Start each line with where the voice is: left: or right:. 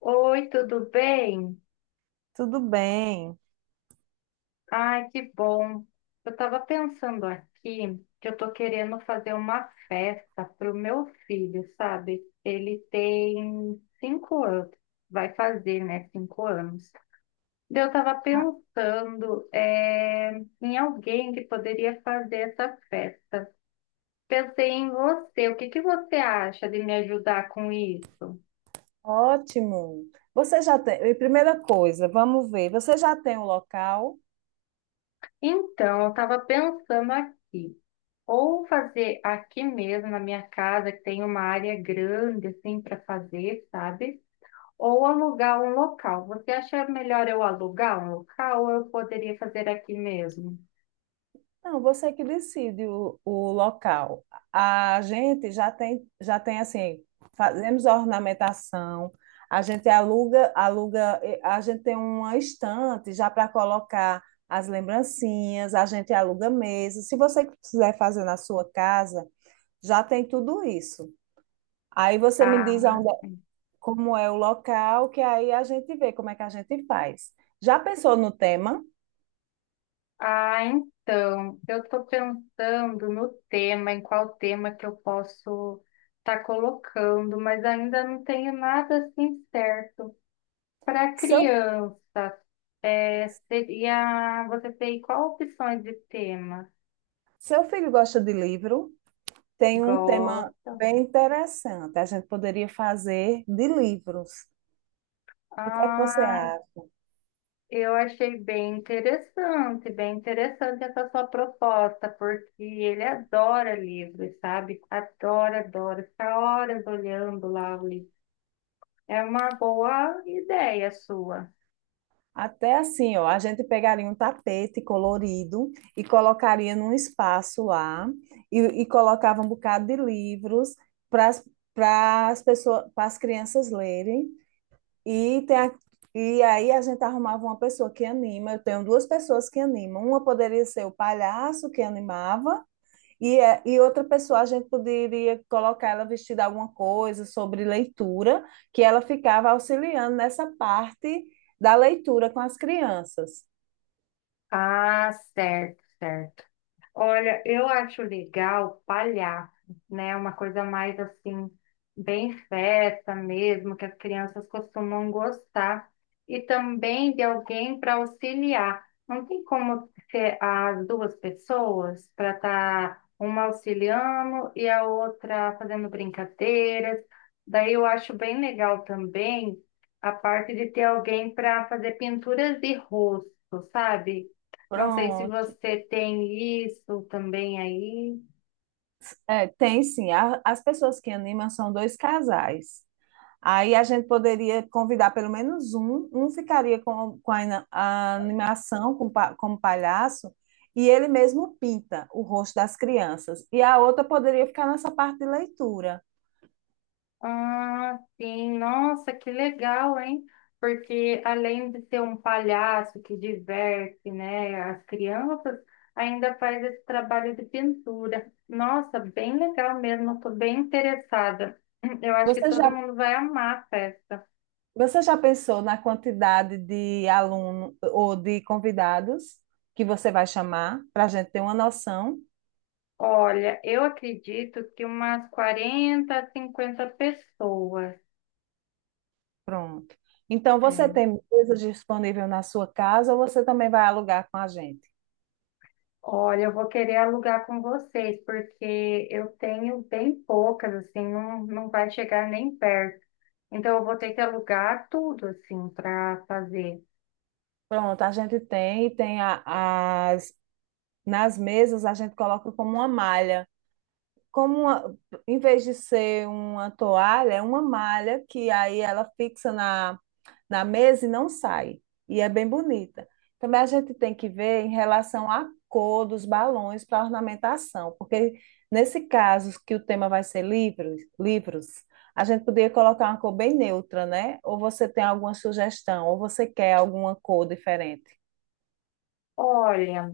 left: Oi, tudo bem?
right: Tudo bem.
left: Ai, que bom. Eu estava pensando aqui que eu estou querendo fazer uma festa para o meu filho, sabe? Ele tem 5 anos, vai fazer, né? 5 anos. Daí eu estava pensando em alguém que poderia fazer essa festa. Pensei em você. O que que você acha de me ajudar com isso?
right: Ótimo. Você já tem. E Primeira coisa, vamos ver. Você já tem o local?
left: Então, eu estava pensando aqui. Ou fazer aqui mesmo na minha casa, que tem uma área grande assim para fazer, sabe? Ou alugar um local. Você acha melhor eu alugar um local ou eu poderia fazer aqui mesmo?
right: Não, você é que decide o local. A gente já tem assim, fazemos a ornamentação, a gente aluga, a gente tem uma estante já para colocar as lembrancinhas, a gente aluga mesa. Se você quiser fazer na sua casa, já tem tudo isso. Aí você me diz
left: Ah,
right: aonde,
left: sim.
right: como é o local, que aí a gente vê como é que a gente faz. Já pensou no tema?
left: Ah, então, eu estou pensando no tema, em qual tema que eu posso estar colocando, mas ainda não tenho nada assim certo. Para
right: Seu,
left: criança, é, seria, você tem qual opções de tema?
right: Seu filho gosta de livro, tem um tema
left: Gosto.
right: bem interessante. A gente poderia fazer de livros. O que é que você
left: Ai,
right: acha?
left: eu achei bem interessante essa sua proposta, porque ele adora livros, sabe? Adora, adora, fica horas olhando lá o livro. É uma boa ideia sua.
right: Até assim, ó, a gente pegaria um tapete colorido e colocaria num espaço lá e colocava um bocado de livros para as pessoas, para as crianças lerem. E, tem a- e aí a gente arrumava uma pessoa que anima. Eu tenho duas pessoas que animam. Uma poderia ser o palhaço que animava, e outra pessoa a gente poderia colocar ela vestida alguma coisa sobre leitura, que ela ficava auxiliando nessa parte da leitura com as crianças.
left: Ah, certo, certo. Olha, eu acho legal palhaço, né? Uma coisa mais assim, bem festa mesmo, que as crianças costumam gostar. E também de alguém para auxiliar. Não tem como ser as duas pessoas para estar uma auxiliando e a outra fazendo brincadeiras. Daí eu acho bem legal também a parte de ter alguém para fazer pinturas de rosto, sabe? Não sei se
right: Pronto.
left: você tem isso também aí.
right: É, tem sim. As pessoas que animam são dois casais. Aí a gente poderia convidar pelo menos um, um ficaria com a animação, como palhaço, e ele mesmo pinta o rosto das crianças. E a outra poderia ficar nessa parte de leitura.
left: Ah, sim. Nossa, que legal, hein? Porque além de ser um palhaço que diverte, né, as crianças, ainda faz esse trabalho de pintura. Nossa, bem legal mesmo. Estou bem interessada. Eu acho que
right: Você
left: todo
right: já,
left: mundo vai amar a festa.
right: Você já pensou na quantidade de aluno ou de convidados que você vai chamar, para a gente ter uma noção?
left: Olha, eu acredito que umas 40, 50 pessoas.
right: Pronto. Então, você
left: É,
right: tem mesa disponível na sua casa ou você também vai alugar com a gente?
left: olha, eu vou querer alugar com vocês, porque eu tenho bem poucas, assim, não, não vai chegar nem perto. Então, eu vou ter que alugar tudo, assim, para fazer.
right: Pronto, a gente tem, e tem a, as nas mesas a gente coloca como uma malha. Como uma- Em vez de ser uma toalha, é uma malha que aí ela fixa na mesa e não sai. E é bem bonita. Também a gente tem que ver em relação à cor dos balões para ornamentação, porque nesse caso que o tema vai ser livros, a gente poderia colocar uma cor bem neutra, né? Ou você tem alguma sugestão, ou você quer alguma cor diferente?
left: Olha,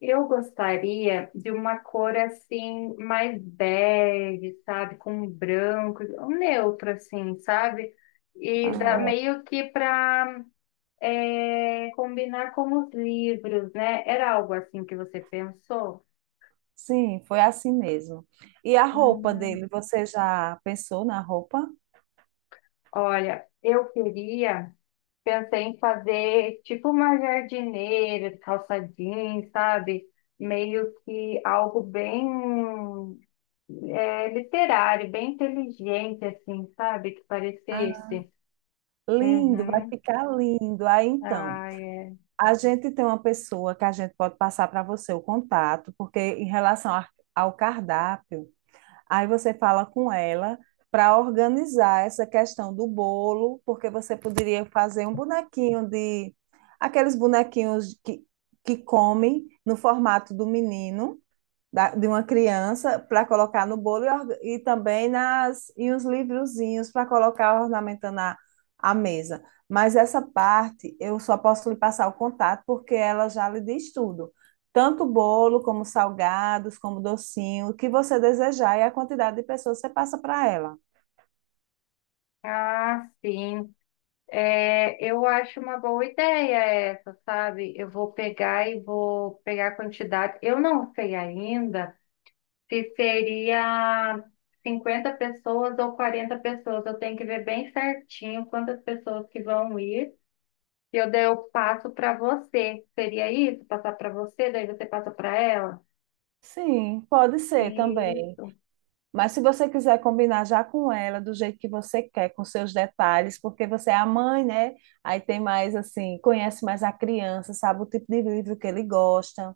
left: eu gostaria de uma cor, assim, mais bege, sabe? Com branco, um neutro, assim, sabe? E dá
right: Ah,
left: meio que para combinar com os livros, né? Era algo assim que você pensou?
right: Sim, foi assim mesmo. E a roupa
left: Hum.
right: dele, você já pensou na roupa?
left: Olha, eu queria, pensei em fazer tipo uma jardineira, calça jeans, sabe? Meio que algo bem literário, bem inteligente, assim, sabe? Que
right: Ah,
left: parecesse.
right: lindo, vai
left: Uhum.
right: ficar lindo. Aí então,
left: Ah, é.
right: a gente tem uma pessoa que a gente pode passar para você o contato, porque ao cardápio, aí você fala com ela para organizar essa questão do bolo, porque você poderia fazer um bonequinho de aqueles que comem no formato do menino, de uma criança para colocar no bolo e também nas e os livrozinhos para colocar ornamentando a mesa. Mas essa parte eu só posso lhe passar o contato porque ela já lhe diz tudo. Tanto bolo, como salgados, como docinho, o que você desejar, e a quantidade de pessoas você passa para ela.
left: Ah, sim. É, eu acho uma boa ideia essa, sabe? Eu vou pegar e vou pegar a quantidade. Eu não sei ainda. Se seria 50 pessoas ou 40 pessoas, eu tenho que ver bem certinho quantas pessoas que vão ir. E eu daí eu passo para você. Seria isso? Passar para você, daí você passa para ela?
right: Sim, pode ser também.
left: Isso.
right: Mas se você quiser combinar já com ela, do jeito que você quer, com seus detalhes, porque você é a mãe, né? Aí tem mais assim, conhece mais a criança, sabe o tipo de livro que ele gosta.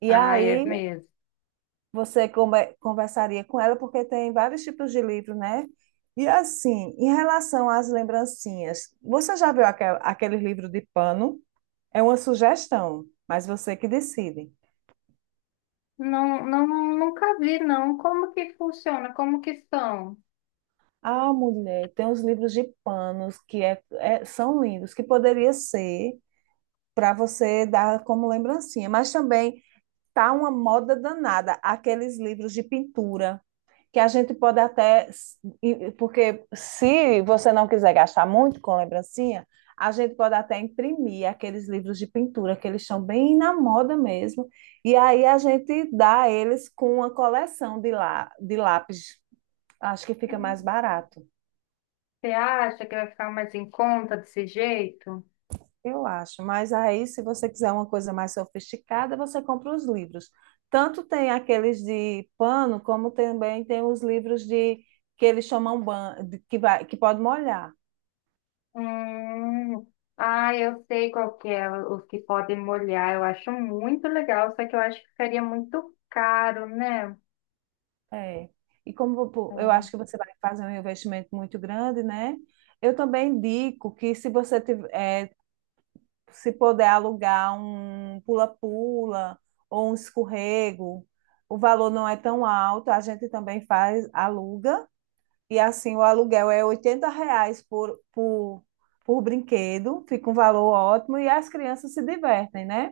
right: E
left: Ah, é
right: aí
left: mesmo.
right: você conversaria com ela, porque tem vários tipos de livro, né? E assim, em relação às lembrancinhas, você já viu aquele livro de pano? É uma sugestão, mas você que decide.
left: Não, não, nunca vi, não. Como que funciona? Como que são?
right: Ah, mulher, tem os livros de panos que são lindos, que poderia ser para você dar como lembrancinha. Mas também tá uma moda danada aqueles livros de pintura que a gente pode até, porque se você não quiser gastar muito com lembrancinha, a gente pode até imprimir aqueles livros de pintura que eles estão bem na moda mesmo, e aí a gente dá eles com uma coleção de lá de lápis. Acho que fica mais barato.
left: Você acha que vai ficar mais em conta desse jeito?
right: Eu acho, mas aí, se você quiser uma coisa mais sofisticada, você compra os livros. Tanto tem aqueles de pano, como também tem os livros de que eles chamam ban, que vai, que pode molhar.
left: Hum, ah, eu sei qual que é, os que podem molhar. Eu acho muito legal, só que eu acho que ficaria muito caro, né?
right: É. E como pô, eu acho
left: É.
right: que você vai fazer um investimento muito grande, né? Eu também indico que se você tiver, é, se puder alugar um pula-pula ou um escorrego, o valor não é tão alto, a gente também faz, aluga. E assim, o aluguel é R$ 80 por brinquedo, fica um valor ótimo e as crianças se divertem, né?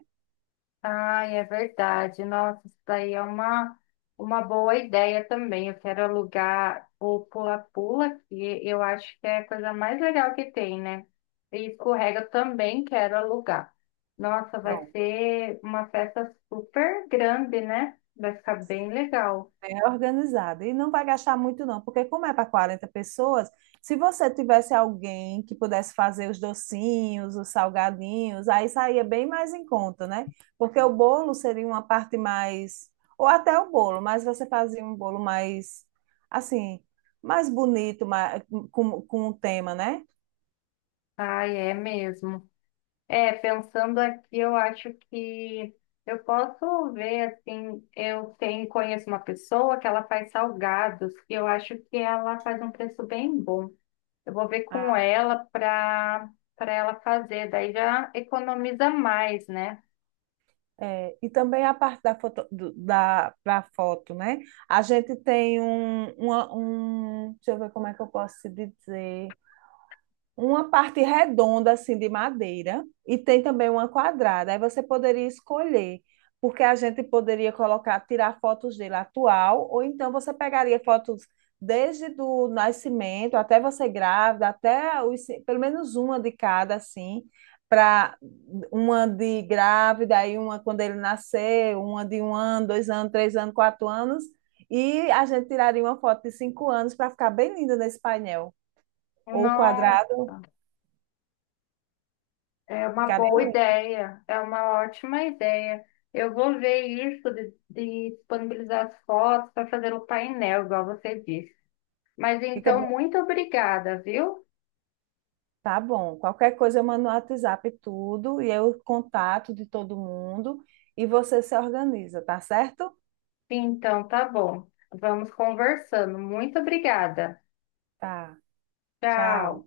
left: Ai, é verdade. Nossa, isso daí é uma boa ideia também. Eu quero alugar o pula-pula, que eu acho que é a coisa mais legal que tem, né? E escorrega eu também quero alugar. Nossa, vai
right: Pronto,
left: ser uma festa super grande, né? Vai ficar bem legal.
right: bem organizado. E não vai gastar muito, não, porque como é para 40 pessoas, se você tivesse alguém que pudesse fazer os docinhos, os salgadinhos, aí saía bem mais em conta, né? Porque o bolo seria uma parte mais. Ou até o bolo, mas você fazia um bolo mais, assim, mais bonito, mais, com um tema, né?
left: Ai, é mesmo. É, pensando aqui, eu acho que eu posso ver, assim, eu tenho, conheço uma pessoa que ela faz salgados e eu acho que ela faz um preço bem bom. Eu vou ver com ela para ela fazer, daí já economiza mais, né?
right: É, e também a parte da foto, da foto, né? A gente tem um, deixa eu ver como é que eu posso te dizer. Uma parte redonda, assim, de madeira, e tem também uma quadrada. Aí você poderia escolher, porque a gente poderia colocar, tirar fotos dele atual, ou então você pegaria fotos desde do nascimento até você grávida, até pelo menos uma de cada, assim, para uma de grávida, aí uma quando ele nascer, uma de 1 ano, 2 anos, 3 anos, 4 anos, e a gente tiraria uma foto de 5 anos para ficar bem linda nesse painel, ou
left: Não,
right: quadrado.
left: é uma
right: Ficaria
left: boa
right: lindo.
left: ideia, é uma ótima ideia. Eu vou ver isso de disponibilizar as fotos para fazer o painel, igual você disse. Mas
right: Fica
left: então,
right: bem.
left: muito obrigada, viu?
right: Tá bom. Qualquer coisa eu mando no WhatsApp tudo e eu contato de todo mundo e você se organiza, tá certo?
left: Então, tá bom. Vamos conversando. Muito obrigada.
right: Tá. Tchau.
left: Tchau.